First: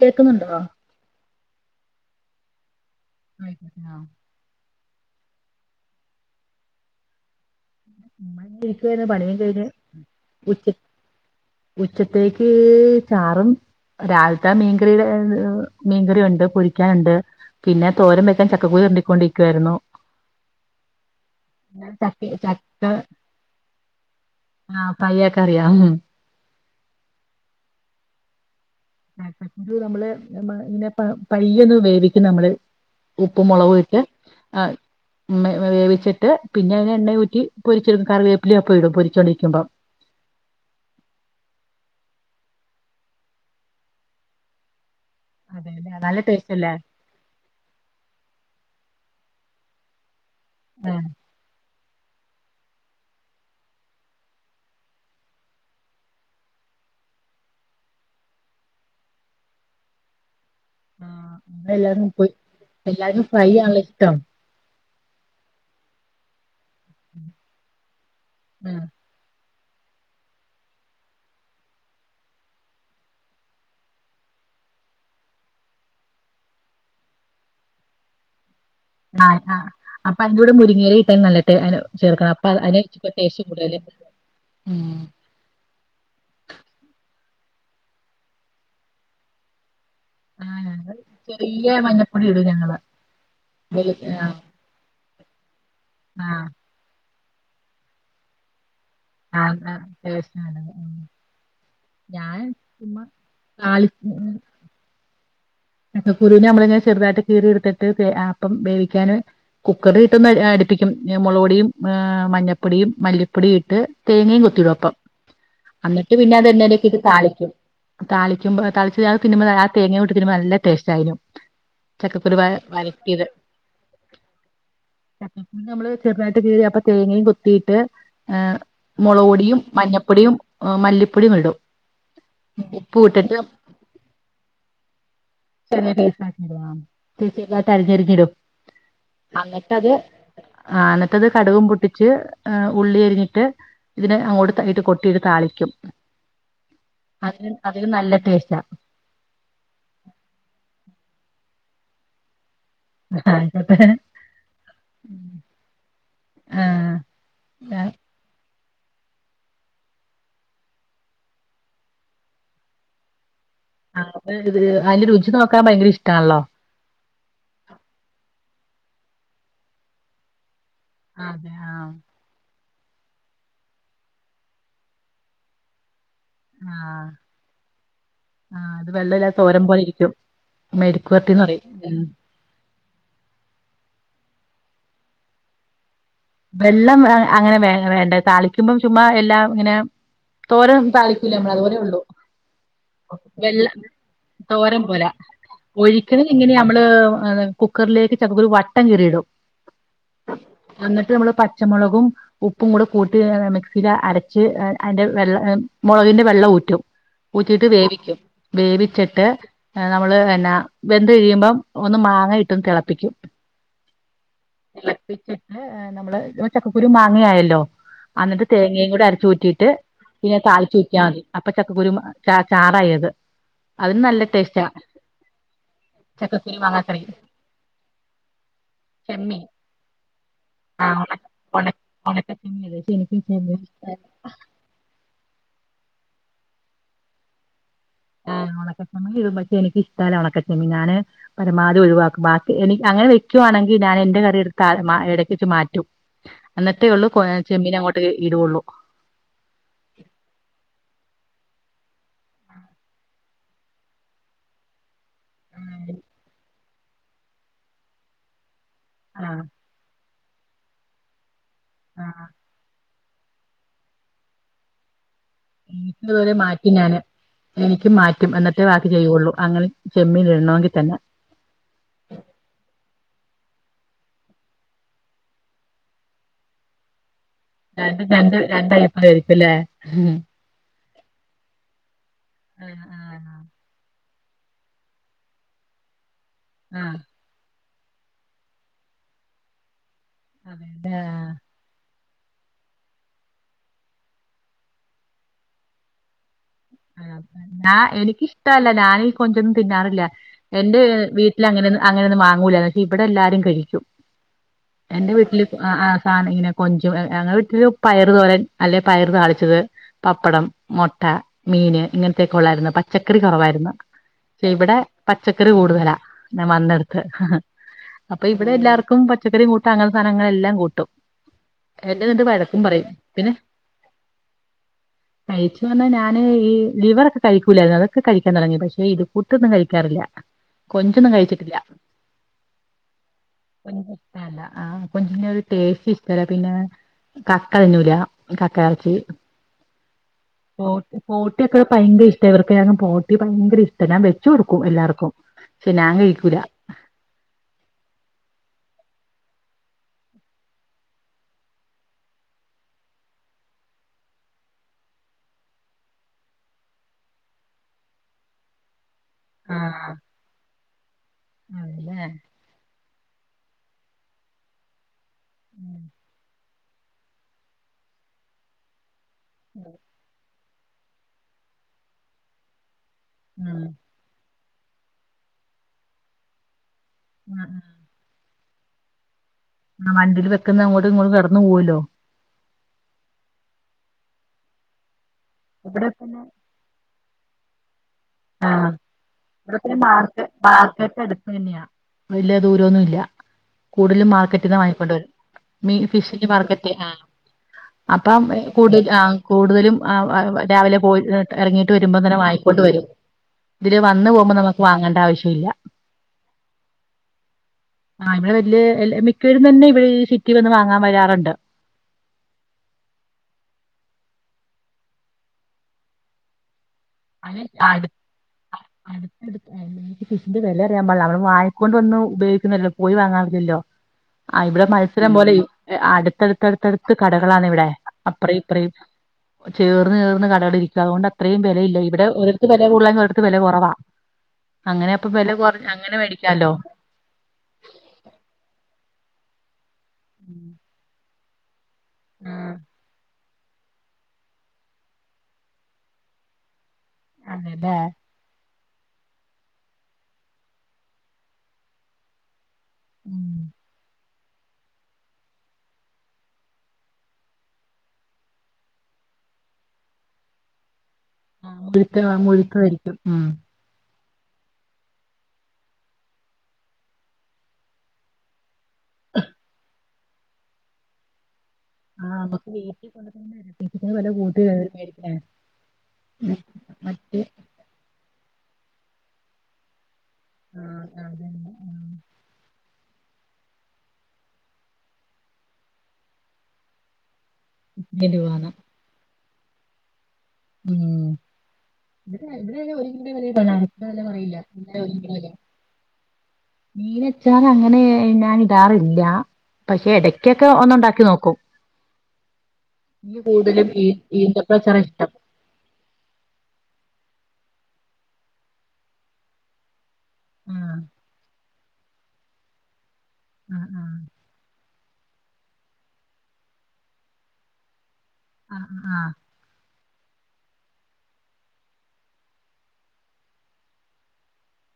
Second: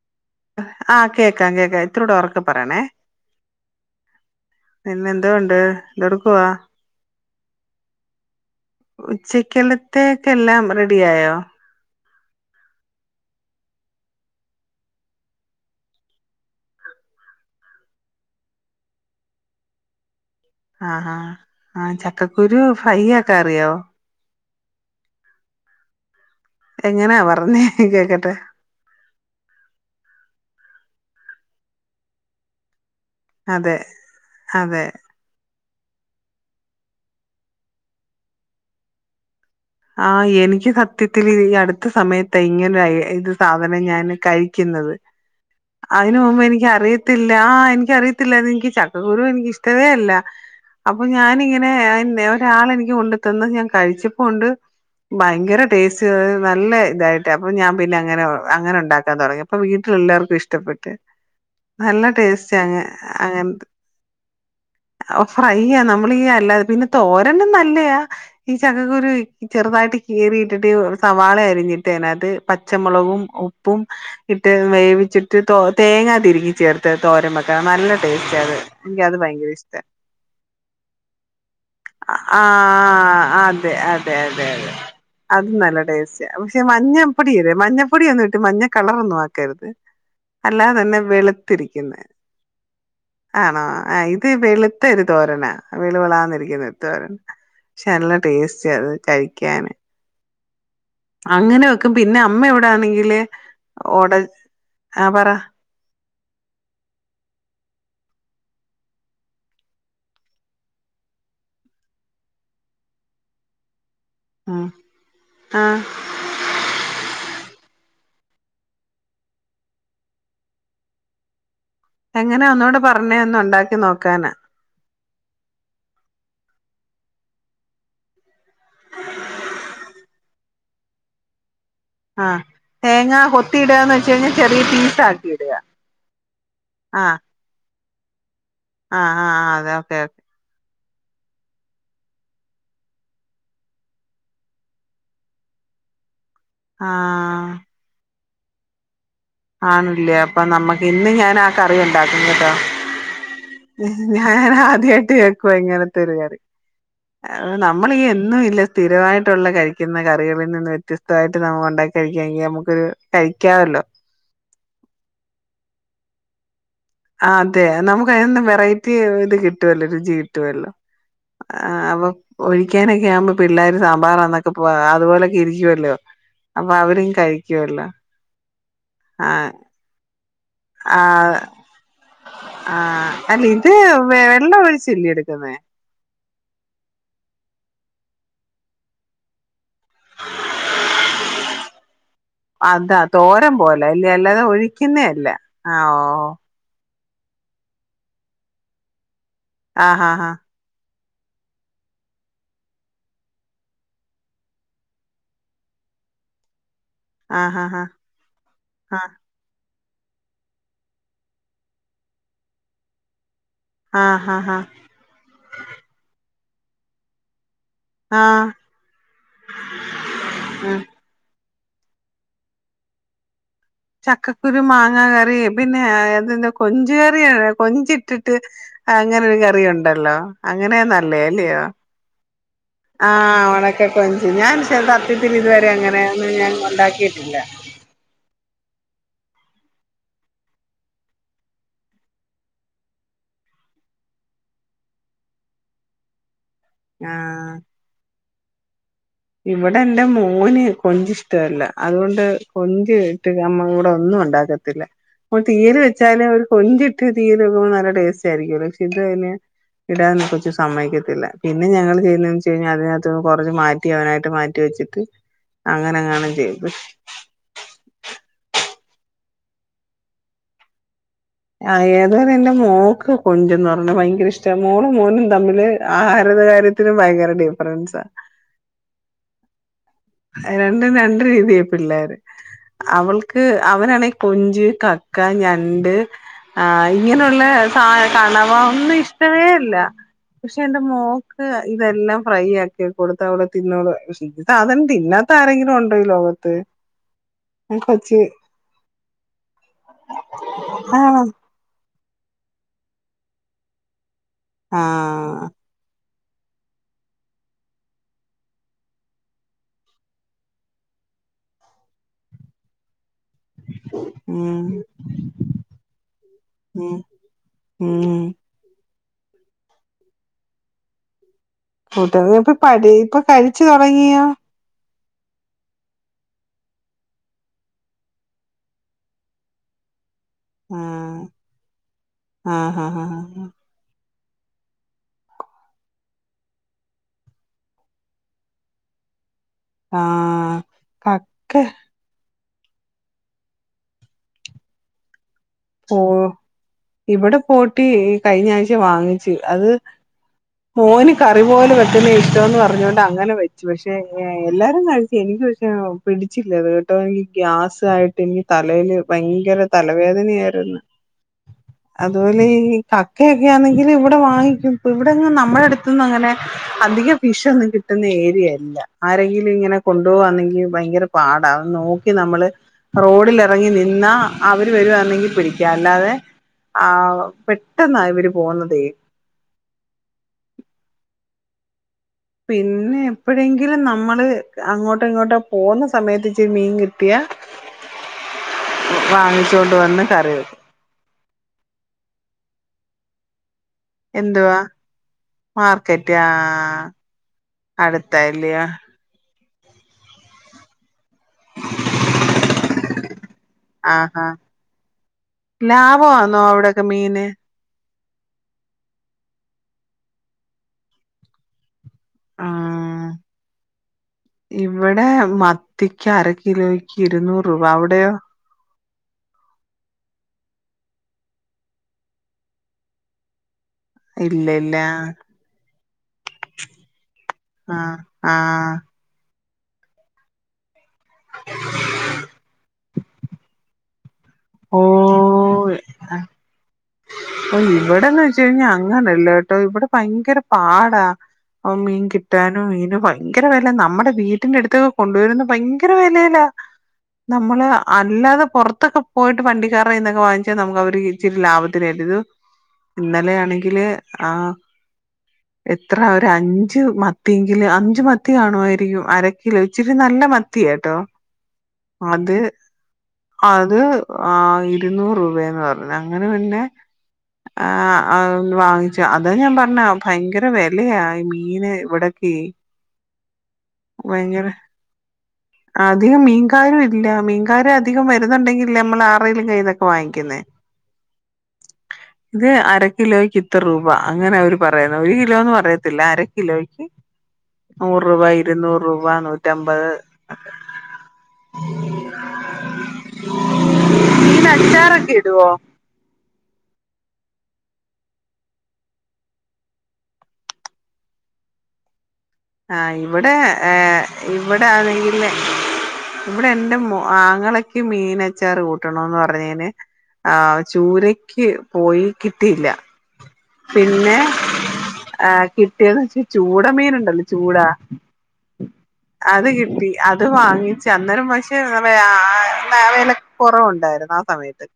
കേക്കുന്നുണ്ടോ- ആഹ് കേക്കാം കേക്കാം ഇത്തിരി കൂടെ ഒറക്കെ പറയണേ- [unintelligible] ആ- പിന്നെ എന്തോണ്ട് എന്തെടുക്കവാ- നമ്മളിങ്ങനെ ഇരിക്കുവായിരുന്നു പണിയും കഴിഞ്ഞ് ഉച്ചക്കലുത്തേക്ക് എല്ലാം ഉച്ച റെഡിയായോ- ഉച്ചത്തേക്ക് ചാറും രാവിലത്തെ മീൻകറിയുടെ മീൻകറിയുണ്ട് പൊരിക്കാനുണ്ട് പിന്നെ തോരം വെക്കാൻ ചക്കക്കുരു ചൊരണ്ടിക്കൊണ്ടിരിക്കുവാരുന്നു- ആഹ് ആഹ് ആഹ് ചക്ക- കുരു ഫ്രൈ ആക്കാറിയോ- ആ ഫ്രൈ ആക്കാൻ അറിയാം- എങ്ങനെയാ പറഞ്ഞേ കേക്കട്ടെ- ചക്കക്കുരു നമ്മള് ഇങ്ങനെ പ പയ്യൊന്ന് വേവിക്കും നമ്മള്- ഉപ്പും അതെ മൊളകും ഇട്ട് ആ അതെ - വേവിച്ചിട്ട് പിന്നെ അതിനെ എണ്ണ ഊറ്റി പൊരിച്ചെടുക്കും കറിവേപ്പിലേം ഒപ്പം ഇടും പൊരിച്ചു കൊണ്ടിരിക്കുമ്പോ- ആ എനിക്ക് സത്യത്തിൽ ഈ അടുത്ത സമയത്താ ഇങ്ങനെ ഇത് സാധനം ഞൻ കഴിക്കുന്നത്- അതെല്ലേ അതിന് നല്ല മുമ്പ് ടേസ്റ്റ് എനിക്ക് അല്ലേ അറിയത്തില്ല ആ എനിക്കറിയത്തില്ലെനിക്ക് ച- കുരു എനിക്ക്ഷ്ടവേ അല്ല- അപ്പൊ ഞാനിങ്ങനെ പിന്നെ ഒരാളെനിക്ക് കൊണ്ടു തന്ന് ഞാൻ കഴിച്ചപ്പോ ഒണ്ട്- ഭയങ്കര ടേസ്റ്റ് നല്ല ഇതായിട്ട് അപ്പൊ ഞാൻ പിന്നെ അങ്ങനെ അങ്ങനെ ഒണ്ടാക്കാൻ തുടങ്ങി അപ്പൊ വീട്ടില എല്ലാർക്കും ഇഷ്ട- ആ അങ്ങനെ എല്ലാരും പോയി എല്ലാരും ഫ്രൈ ആണല്ലോ ഇഷ്ടം- ഓഫർ അയ്യ നമ്മളീ അല്ലാ- പിന്നെ തോരനും നല്ലയാ ഈ ഉം ചക്കക്കുരു- ചെറുതായിട്ട് കീറിട്ടിട്ട് സവാള അരിഞ്ഞിട്ട് അതിനകത്ത് പച്ചമുളകും ഉപ്പും ഇട്ട് വേവിച്ചിട്ട് തോ തേങ്ങാ തിരികി ചേർത്ത്ത് തോരംവക്കാം നല്ല ടേസ്റ്റി അത്- എനിക്ക് അത് ആഹ് ഭയങ്കര ഇഷ് ആഹ് അപ്പൊ അതിന്റെ കൂടെ മുരിങ്ങയില ഇട്ടാൽ നല്ല ടേ അയിന് ചേർക്കണം ആ അപ്പൊ അതിന് ഇച്ചിരി ടേസ്റ്റ് അതെ കൂടുതല് അതെ അതെ അതെ ഉം അത നല്ല ടേസ്റ്റ് പക്ഷെ മഞ്ഞ [unintelligible] മഞ്ഞപ്പൊടിയല്ല മഞ്ഞപ്പൊട ഒന്നും ഇട്ട് മഞ്ഞ കളർ ഒന്നും ആക്കരുത് ആഹ് അല്ലാതെ ഞങ്ങള് തന്നെ ചെറിയ വെളുത്തിരിക്കുന്ന മഞ്ഞപ്പൊടി ഇടും ഞങ്ങള് ആണോ വെളു ആ ഇത് ഇത്തിരി ഒരു തോരൻ ആ വെളു വെളു ആഹ് ആണന്നിരിക്കുന്നത് എന്തു വാ നല്ല ടേസ്റ്റി അത് ആഹ് കഴിക്കാന് ആഹ് ടേസ്റ്റിനാണ് അങ്ങനെ വെക്കും പിന്നെ ഞാൻ അമ്മ ചുമ്മാ എവിടൊണെങ്കില് ഓടെ ആഹ പറ കുരുവിനെ നമ്മളങ്ങനെ ചെറുതായിട്ട് കീറി ഇടുത്തിട്ട് അപ്പം വേവിക്കാൻ കുക്കറി ഇട്ടൊന്ന് അടിപ്പിക്കും മുള പൊടിയും മഞ്ഞപ്പൊടിയും മല്ലിപ്പൊടും ഇട്ട് തേങ്ങയും ഉം കുത്തിടുംപ്പം ആ എന്നിട്ട് പിന്നെ എണ്ണയിൽ ഇട്ട് ഇത് താളിക്കും താളിക്കുമ്പോ താളന്ന ആ തേങ്ങ കട്ട നല്ല ടേസ്റ്റ് ആയിരിക്കും എങ്ങനാ ഒന്നോട് പറഞ്ഞേ ഒന്ന് ഉണ്ടാക്കി നോക്കാനാ ചക്കപ്പ നമ്മള് ചെറുതായിട്ട് വീഴ അപ്പ തേങ്ങയും കൊത്തിട്ട് ഏ് മുളക് പൊടിയും മഞ്ഞപ്പൊടിയും ആ മല്ലിപ്പൊടി ഇടും ആഹ് ഉപ്പും തേങ്ങ ഇട്ടിട്ട് കൊത്തിടാന്ന് വെച്ച കഴിഞ്ഞാൽ ചെറിയ പീസ ആാക്കി പൈസ തതിരഞ്ഞെറിഞ്ഞിടും ആഹ ആഹ അതെ ഓക്കെ ഓക്കെ ആ അനത്തത് കടുുകും പൊട്ടിച്ച് ഉള്ളി എരിഞ്ഞിട്ട് ഇതിനെ അങ്ങോട്ട് ഇട്ട് കൊട്ടിയിട്ട് താളിക്കും ആ അതിന് നല്ല ടേസ്റ്റ് ആ ആണില്ലേ അപ്പൊ നമ്മക്ക് ഇന്ന് ഞാൻ ആ കറിണ്ടാക്കുന്ന കേട്ടോ ഞാൻ ആദ്യമായിട്ട് കേക്കുവ ഇങ്ങനത്തെ ഒരു കാറി ആഹ് അ നമ്മളീ എന്നും ഇല്ല സ്ഥിരമായിട്ടുള്ള കഴിക്കുന്ന കറികളിൽ നിന്ന് വ്യത്യസ്തമായിട്ട് നമു ഉണ്ടാക്കി കഴിക്കാെങ്കിൽ നമുക്കൊരു കഴ കഴിക്കാവലോ ആഹ് അതിന്റെ രുചി നോക്കാൻ ഭയങ്കര ഇഷ്ടമാണല്ലോ ആ അതെ നമുക്ക് അതിനൊന്നും വെറൈറ്റി ഇത് കിട്ടുവല്ലോ രുചി കിട്ടുവല്ലോ അതെ ആ ആഹ് അപ്പൊ ഒഴി ഒഴിക്ക്ക്കാനൊക്കെ ആവുമ്പോ പിള്ളേർ സാറന്നൊക്കെ അതുപോലെൊക്കെ ഇരിക്കുവല്ലോ അപ്പൊ ആഹ അവരും കഴിക്കുവല്ലോ ആ അത് വെള്ളം ഇല്ല ആ പോലെ ഇരിക്കും മെഴുക്കുപുരട്ടി ന്ന് പറയും ഉം ആഹ അല്ല ഇത് വ എണ്ണ ഒഴിച്ചല്ലിയോ എടുക്കുന്നെ വെള്ളം അങ്ങനെ വേ വേണ്ട തളിക്കുമ്പം ചുമ്മാ എല്ലാം ഇങ്ങനെ തോരം താളിക്കൂലേ മ്മള് അതുപോലെ ഒള്ളു അതാ തോരൻ വെള്ള പോലെ അല്ലേ അല്ലാതെ തോരം ഒഴിക്കുന്നേ പോല അല്ല ആ ഓ ഒഴിക്കുന്നിങ്ങനെ നമ്മള് അതെ കുക്കറിലേക്ക് ചക്കക്കുരു വട്ടം കിറിയിടും ആ ആ ആഹ് അന്ന് ട്ട് മ്മള് പച്ചമോളകും ഉപ്പും കൂടെ കൂട്ടി മിക്സിൽ അരച്ച് അയിന്റെ വെള്ള മോളകിന്റെ വെള്ളം ഊറ്റും ആ ഹാ ഊറ്റീട്ട് ഹാ വേവിക്കും ആഹ് വേവിച്ചിട്ട് നമ്മള് എനാ വെന്ത് കഴിയുമ്പം ഒന്ന് മാങ്ങ ഇട്ടൊന്ന് തെളപ്പിക്കും ആഹ് ആഹ് ആഹ് തിളപ്പിച്ചിട്ട് [unintelligible] ചക്കക്കുരു മാങ്ങേ ആയല്ലോ അന്നിട്ട് ആഹ് തേങ്ങയ്കൂടെ അരച്ചൂറ്റീട്ട് പിന്നെ ഉം താളിച്ചൂറ്റിയാ മതി അപ്പ ചക്കക്കുരും ച ചാറായത് ചക്കക്കുരു മാങ്ങ കറി പിന്നെ എന്തെന്ത്‌ ചക്കക്കുരു കൊഞ്ച് മാങ്ങാക്കറി കറി കൊഞ്ചിട്ടിട്ട് അങ്ങനെ ഒരു ചെമ്മീൻ കറി ഉണ്ടല്ലോ അ അങ്ങനെ ആ ഉണക്ക നല്ലേല്ലിയോ ഉണക്ക ഉണക്ക ചെമ്മീൻ പക്ഷെ ആ എനിക്ക് ചെമ്മീൻ ഒണക്ക കൊഞ്ച് ഞാൻ ക്ഷേ സത്യത്തിൽ ഇത് വരെ അങ്ങനെയൊന്നും ഞാൻ ഉണ്ടാക്കിട്ടില്ല ആ ഒണക്കച്ചെമ്മീൻ ഇടും പക്ഷെ എനിക്ക് ഇഷ്ടല്ല ഒണക്കച്ചെമ്മീൻ ഞാന് പരമാവധി ഒഴിവാക്കും ബാക്കി എനി അങ്ങനെ വെക്കുവാണെങ്കിൽ ഞാൻ എന്റെ കറി എട്ത്ത് താ എടക്ക് വെച്ച് മാറ്റും എന്നിട്ടോള്ളൂ കൊ ചെമ്മീനങ്ങോട്ട് ഇടുവൊള്ളൂ ഇവടെ എന്റെ മോന് കൊഞ്ച് ഇഷ്ടവല്ല അത്കൊണ്ട് കൊഞ്ച് ഇട്ട് നമ്മള് ഇവിടെ ഒന്നും ഉണ്ടാക്കത്തില്ല പ്പോ തീയൽ വെച്ചാലോ കൊഞ്ചിട്ട് തീയല് വേക്കുമ്പം നല്ല ടേസ്റ്റ് ആയിരിക്കുല്ലേ ഇത് തന്നെ ആഹ് ഇടാൻ കൊച്ച് സമയിക്കത്തില്ല പിന്നെ ഞങ്ങള് ആഹ് ചെയ്യുന്നേന്ന് വെച്ച്ഴിഞ്ഞാ അതിനക [unintelligible] കൊറച്ച് മാ റ്റി അവനായിട്ട് മാറ്റി വെച്ചിട്ട് അങ്ങനെങ്ങാനും എനിക്കതുപോലെ ചെയ്ത് മാറ്റി ഞാന് എനിക്കും മാറ്റും എന്നിട്ട് വാ ക്കി ചെയ്യോള്ളൂ അങ്ങനെ ചെമ്മീൻ ഇടണോങ്കി തന്നെ ആ ഏതായാലും എന്റെ മോക്ക് കൊഞ്ചെന്ന്റ്ഞ്ഞ ഭയങ്കര ഇഷ്ട മോളും മോനും തമ്മില് ആഹാരത്തെ കാര്യത്തിലും ഭയങ്കര ഡിഫറൻസാ രണ്ടും രണ്ട് രണ്ട് ടൈപ്പായിരിക്കുല്ലേ ഉം ണ്ടും രണ്ട് രീതിയ് പിള്ളേർ അവൾക്ക് അവനാണെ കൊഞ്ച് കക്ക ഞണ്ട് ആ ആഹ് ആഹ് ഇങ്ങനൊള്ളെ ഹായ് കാണവ ഒന്നു ഇഷ്ടമേ അല്ല പക്ഷെ എന്റെ അതെ മോക്ക് ഇതെല്ലാം ഫ്രൈ ആക്കി കൊടുത്ത അവള് തിന്നോളും [unintelligible] തിന്നാത്ത ആരെങ്കിലും ഉണ്ടോ ഈ ലോകത്ത് ആ കൊച്ച് എനിക്കിഷ്ടല്ല ഞാനീ കൊഞ്ചൊന്നും തിന്നാറില്ല എന്റെ ആണോ വീട്ടിൽ അങ്ങനെന്നു അ അങ്ങനെന്നും മാങ്ങൂല ന്നട്ട് ഇബടെ ല്ലാരും കഴിക്കും എന്റെ വീട്ടില് ആഹ് അ ആ സാനം ഇങ്ങനെ കൊഞ്ചും അ് ഞങ്ങളെ വീട്ടില് പയറ് തോരൻ അല്ലെ പയറ് താളിച്ചത് പപ്പടം മൊട്ട മീൻ ഇങ്ങനത്തെക്കൊള്ളായിരുന്നു പച്ച ക്കറി കൊവായിരുന്നു പക്ഷെ ഉം ഇവടെ പച്ചക്കറി കൂടുതലാ ഞാൻ ഉം വന്നെട്ത്ത് ഉം അപ്പൊ ഇവടെ എല്ലാർക്കും പ ചച്ചക്കറി കൂട്ടാ അങ്ങൻത്ത സാധനങ്ങളെല്ലാം കൂട്ടും എന്റെ കൂട്ട എന്നിട്ട് [unintelligible] വഴക്കും പറയും പടി ഇപ്പൊ പിന്നെ കഴിച്ചു തൊടങ്ങിയോ കഴിച്ചു ങ്ങനെ ഞ ന് ഈ ലിവറൊക്കെ കഴിക്കൂലായിരുന്നു അതൊക്കെ കഴിക്കാൻ തുടങ്ങി പക്ഷെ ഇത് കൂട്ടൊന്നും കഴിക്കാറില്ല ആ കൊഞ്ചൊന്നും കഴിച്ചിട്ടില്ല അ അ അ ആ ഇല്ല ല്ല ആ കൊഞ്ചിൻ്റൊരു ടേസ്റ്റ് ഷ്ടല്ല പിന്നെ കക്ക തിഞ്ഞൂല കക്ക എറച്ചി ആ പോട്ട്യൊക്കെ പയങ്കര ഇഷ് ചെവർക്ക അങ്ങ് പോട്ടി ഭയങ്കര ഇഷ്ട ഞാ വെച്ചൊട്ക്കും എല്ലാർക്കും പക്ഷെ ഞാൻ ഓ കഴിക്കൂല ഇവടെ പോട്ടി കഴിഞ്ഞാഴ്ച വാങ്ങിച്ചു അത് മോന് കറി പോലെ വെക്കുന്ന ഇഷ്ടോംന്ന് പറഞ്ഞൊണ്ട് അങ്ങനെ വെച്ചു പക്ഷെ ഏ എല്ലാരും കഴിച്ചു എനിക്ക് പക്ഷെ പിടിച്ചില്ലത് കേട്ടോ എനിക്ക് ഗ്യാസ് ആയിട്ട് എനിക്ക് തലേല് ഭയങ്കര ആഹ് തലവേദനയാ അതെല്ലേ അതുപോലെ ഈ ക ക്കെ ക്കെ ആന്നെങ്കിൽ ഇവിടെ വാങ്ങിക്കും ഇവടെങ്ങും ഉം നമ്മളെട്ത്ത്ന്നങ്ങനെ അധികം വിഷൊന്നും കിട്ടുന്ന ഏരിയല്ല ആരെങ്കിലും ഇങ്ങനെ കൊണ്ടോവാന്നെങ്കിലും ഭയങ്കര പാടാ നോക്കി നമ്മള് ഉം റോഡിലെറങ്ങി നിന്ന അവർ വരുവാന്നെങ്കി പിടിക്ക അല്ലാതെ ആ ഉം ഉം. പെട്ടെന്നായി വരും പോന്ന തേ ആ വണ്ടിൽ വെക്കുന്ന അങ്ങോട്ട് ഇങ്ങോട്ടും കെടന്നു പൂവൊല്ലോ പിന്നെ എപ്പോഴങ്കിലും നമ്മള് അങ്ങോ ട്ടോ ഇങ്ങോട്ടോ പോവ്ന്ന ഇവിടെ പിന്നെ സമയത്ത് ഇച്ചിരി മീൻ കിട്ട ട്ടിയാ ആഹ് അവിടെ പിന്നെ വന്ന് മാർക്ക് കറി വെക്കും മാർക്കറ്റ് അടുത്ത് തന്നെയാ വലിയ ദൂരൊന്നുല്ല കൂടലും മാർക്കറ്റ്ന്നാ എന്തുവാ വാങ്ങിക്കൊണ്ട് വര മീ മാർക്കറ്റ് ആ ഫിഷിൻ്റെ മാർക്കറ്റ് ആ അപ്പം അടുത്തല്ലയോ കൂടുതൽ ആ കൂടുതലും അ രാവിലെ പോയി [unintelligible] എറങ്ങിട്ട് വരുമ്പം തന്നെ വായിക്കൊണ്ട് വരും ഇതില് വന്ന് ആഹാ പോകുമ്പോ നമുക്ക് വാങ്ങേണ്ട ആവശ്യമില്ല ലാഭ വാന്നോ അവിടെക്കെ മീന് ആ ഇവിടെ വല്ല്യ മിക്കവരും തന്നെ ഇവിടെ ഈ സിറ്റി വന്ന് വാങ്ങാൻ വരാറ്ണ്ട് ആ ഇവിടെ മത്തിക്ക അര കിലോയ് [unintelligible] അട് അടുത്തടുത്താല്ലേ [unintelligible] ഫിഷിന്റെ വെല അറിയാൻ പാടില്ല നമ്മള് വാങ്ങിക്കൊണ്ട് വന്ന് ഉപയോഗിക്കുന്നല്ലോ പോയി വാങ്ങാറില്ലല്ലോ ആ ഇല്ല ഇവിടെ ഇല്ല മത്സരം പോലെ അടുത്തടുത്തടുത്തടുത്ത് കടകളാണ് ഇവിടെ ആഹ് അപ്പറ ഇപറയും ആഹ് ചേർന്ന് ചേർന്ന് കടഅള് ഇരിക്ക അതുകൊണ്ട് അത്രയും വെലയില്ല ഇ ഇവിടെ ഒരട്ത്ത് വെല കൂടലായെ [unintelligible] ഒരടുത്ത് വെല കൊറവാ ഓ അ ഇവിടെന്ന് വെച്ച് കഴിഞ്ഞാ അങ്ങനല്ലേട്ടോ ഇവിടെ ഭയങ്കര ഉം. പാടാ ഓ മീൻ ആ, കിട്ടാനും മീന് ഭൈ ങ്കര വെല നമ്മടെ വീട്ടിന്റെ അട്ത്തൊ കൊണ്ടുവരുന്ന ഭയങ്കര വെലേലാ നമ്മള് അതെല്ലേ അല്ലാതെ പൊറ [unintelligible] പോയിട്ട് വണ്ടിക്കാറ കൈന്നൊക്കെ വാങ്ങിച്ചാ നമുക്ക് അവർ ഇച്ചിരി ലാഭത്തിലരുതു ഉം. ഇന്നലെയാണെങ്കില് ആഹ് എത്ര ഒരു അഞ്ച് മത്തിയെങ്കില് അഞ്ച് മത്തി കാണുമായിരിക്കും അരക്കിലോ ഇച്ചിരി നല്ല മത്തിയ ട്ടോ ആ ഒഴുക്കല് അങ്ങ് [unintelligible] യിരിക്കും ഉം അത് ആ ഇരുന്നൂറ് രൂപേന്ന് പറഞ്ഞു അങ്ങനെ പിന്നെ [unintelligible] വാങ്ങിച്ചു അതാ ഞാൻ പറഞ്ഞ ഭയങ്കര വെലയാ ഈ മീ ഈന ഇവിടക്കെ എല്ലാരും വയങ്കര അധികം മീൻകാരും ഇല്ല മറ്റേ മീൻകാരും അധികം വര [unintelligible] ഒണ്ടെങ്കിൽ നമ്മൾ ആരെലും കയ്യിന്നോക്കെ വാങ്ങി ആഹ് അതന്ന ആ ഇത് അര കിലോയ്ക്ക് ഇത്ര റൂപ അങ്ങന അവര് പറയുന്ന ഒരു കിലോന്ന് പറയത്തില്ല അര കിലോയ്ക്ക് എരിവാന്ന നൂറ് റൂപ നൂറ്റമ്പത്. ഉം മീൻ അച്ചാറൊക്കെ [unintelligible] ഇടുവോ മീനച്ചാറ് അങ്ങനെ ഞാനിടാറില്ല. പക്ഷെ ഇടക്കൊക്കെ ഒന്നുണ്ടാക്കി നോക്കും. ആഹ് എനിക്ക് ഇവിടെ കൂടുതലും ഈ ഈന്തപ്പഴ ഇവിടെ അച്ചാറാ ഇഷ്ടം അണെങ്കില് ഇവിടെ എന്റെ മോ ആങ്ങളക്ക് മീനച്ചാറ് കൂട്ടണോന്ന് പറഞ്ഞെന് ആ ആഹ് ചൂരക്ക് പോയി കിട്ടിയില്ല. ആ ആ പിന്നെ ആഹ് കിട്ടിയെന്ന് വെച്ച് ചൂട മീനുണ്ടല്ല് ചൂടാ. ആ ആ അത് കിട്ടി. അത് വാങ്ങിച്ച് അന്നേരം പക്ഷേ വെ ആ വെല കുറവൊണ്ടായിര്ന്ന് ആ സമയത്ത്.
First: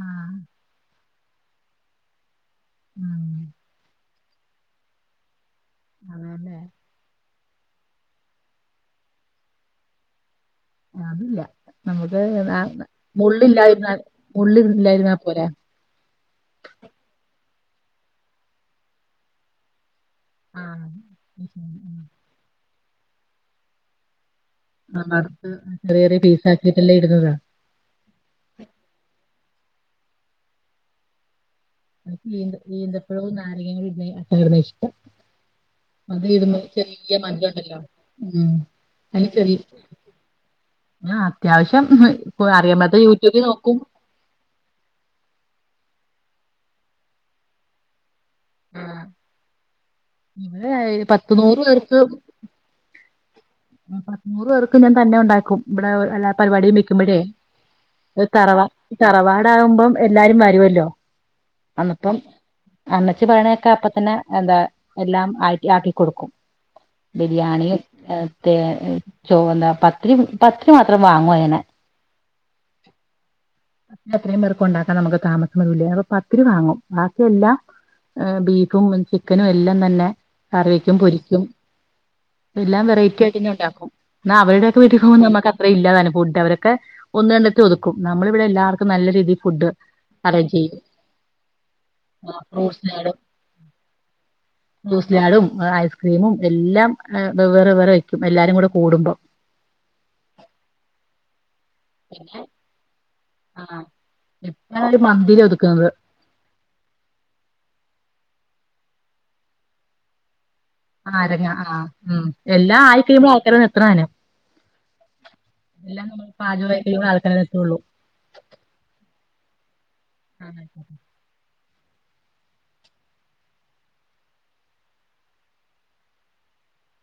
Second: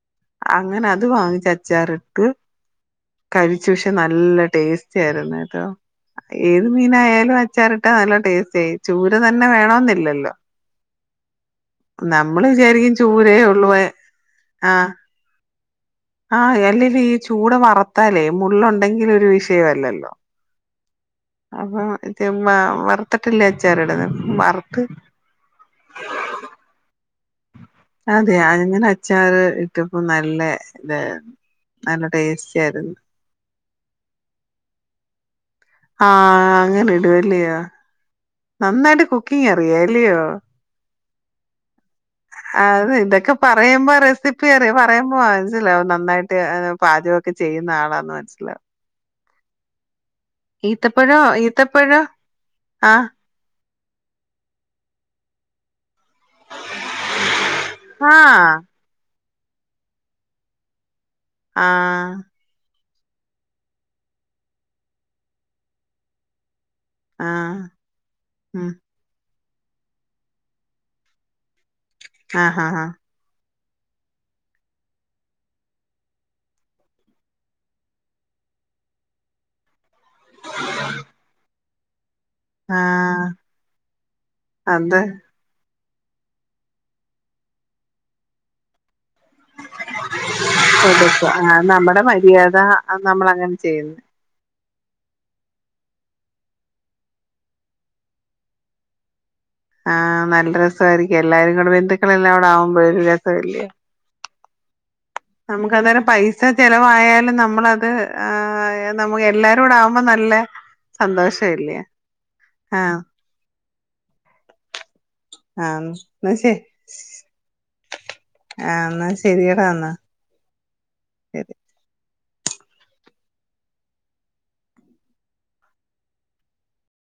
ആ അങ്ങന അ അത് വാങ്ങിച്ചച്ചാർ ഇട്ട്. ഉം കഴിച്ചു പക്ഷെ ന ല്ല ടേസ്റ്റ് ആയിരുന്നു കേ [unintelligible] അതല്ലേ ഏത് മീനായാലും അ ച്ചാറിട്ടാ നല്ല ടേസ്റ്റ് ആയി ചൂര തന്നെ വേണോന്നില്ലല്ലോ? അതില്ല. നമുക്ക് നമ്മള് ആ വിചാരിക്കും ചൂരേ ഉള്ളൂ മുള്ളില്ലായിരുന്നാൽ മുള്ളി ആഹ് ല്ലായിരുന്നാ പോരേ. ആഹ് അല്ലില് ഈ ചൂട വറുത്താലേ മുള്ളുണ്ടെങ്കില് ഒരു വിഷയ അല്ലല്ലോ? ആഹ് മ് മ് മ്ഹ് വറ്ത്തിട്ടല്ലേ അച്ചാറിടന്നെ വറ് ആഹ് വറുത്ത് ചെറിയ ചെറിയ പീസ ആകിട്ടല്ലേ ഇടുന്നത് അതെ അങ്ങനെ അച്ചാറ് ഇട്ടപ്പോ നല്ല ഇതായി എനിക്ക് ഈന്ത ഈന്തപ്പഴവും നാരങ്ങേമ് കുടി ഇടുന്നെ അച്ചാറ ഇഷ്ടം. അത് ആഹ് ഇടുമ്പോ അങ്ങനെ ചെറിയ മധുരം ഇടുവല്ലിയോ ഉണ്ടല്ലോ ഉം നന്നായിട്ട് അതിന് കുക്കിങ് ചെറിയ അറിയാം അല്ലിയോ ഞാൻ അത്യാവശ്യം ഇപ്പൊ അ അറിയാൻ അതെ പറ്റാത്ത ഇതൊക്കെ യൂട്യൂബിൽ നോക്കും പറയുമ്പോ റെസിപ്പി അറിയ പറയുമ്പോ അ നസ്സിലാവും നന്നായിട്ട് ആ പാചകൊക്കെ ചെയ്യുന്ന ആളാന്ന് മനസ് ല്ല ഇവിടെ ഈത്തപ്പഴോ പത്ത് നൂറ് ഈത്തപ്പഴ പേർക്ക് ആഹ് പത്ത് നൂർ പേർക്ക് ഞാൻ തന്നെ ഒണ്ടാക്കും. ഇവിടെ ഒ എല്ലാ പരിപാടിയും വക്കുമ്പഴേ ആഹ് തറവാ തറവാ ണ്ടാകുമ്പം എല്ലാരും വരുവല്ലോ ആ അമ്മച്ചി പറയണക്കെ അപ്പ തന്നെ എന്താ എല്ലാം ആക്കി ആക്കി കൊടുക്കും ആഹ് ബിരിയാണിയും ഏ ഉം [unintelligible] ചൊവന്ന പത്തിരി പത്തിരി മാത്രം വാങ്ങുവാ ചെയ്യണെ ആ ആ ആ അത്രയും പേർക്ക് ഉണ്ടാക്കാൻ നമുക്ക് താമസം വരൂല്ലേ അപ്പൊ പത്തിരി വാങ്ങും ബാക്കിയെല്ലാം ബീഫും ചിക്കനും എല്ലാം തന്നെ കറിവെയ്ക്കും പൊരിയ്ക്കും എല്ലാം വെറൈറ്റി ആഹ് ആ പിന്നെയുണ്ടാക്കും എന്നാ അവര് ടെയൊക്കെ അത് വീട്ടിൽ പോകുമ്പോ നമുക്ക് അത്ര ഇല്ലാതാനും ഫുഡ് അവരൊക്കെ ഒന്നു രണ്ടെണ്ണത്തി ഒതുക്കും നമ്മള് ഇവിടെ എല്ലാവർക്കും നല്ല രീതി കൊടുക്കും ആ നമ്മുടെ മര്യാദ നമ്മൾ അങ്ങനെ ചെയ്യുന്നു ഫ്രൂട്ട്സ്ലാഡും ഐസ്ക്രീമും എല്ലാം വെ വെവ്വേറെ വേറെ എല്ലാരും കൂടെ കൂടുമ്പോ ആ നല്ല രസായിരിക്കും എല്ലാരും നമ്മുടെ ബന്ധുക്കളെല്ലാം കൂടെ ആവുമ്പോഴെ ഒരു രസം അല്ലേ ആഹ് [inaudible] നമുക്ക് ഒതുക്കുന്നത് അന്നേരം പൈസ ചെലവായാലും നമ്മളത് ആ നമക്ക് എല്ലാരൂടെ ആവുമ്പോ നല്ല [unintelligible] ആ സന്തോഷല്ലേ ഉം എല്ലാം ആഹ് ആയിക്കഴിയുമ്പോ [unintelligible] [unintelligible] ആഹ് എല്ലാം നമ്മൾ എന്നാ ശരി പാചകമായി കഴിയുമ്പഴേ ആൾക്കാരെല്ലാം എത്തൂള്ളു ശെരിയെടാന്നാ [inaudible] [inaudible]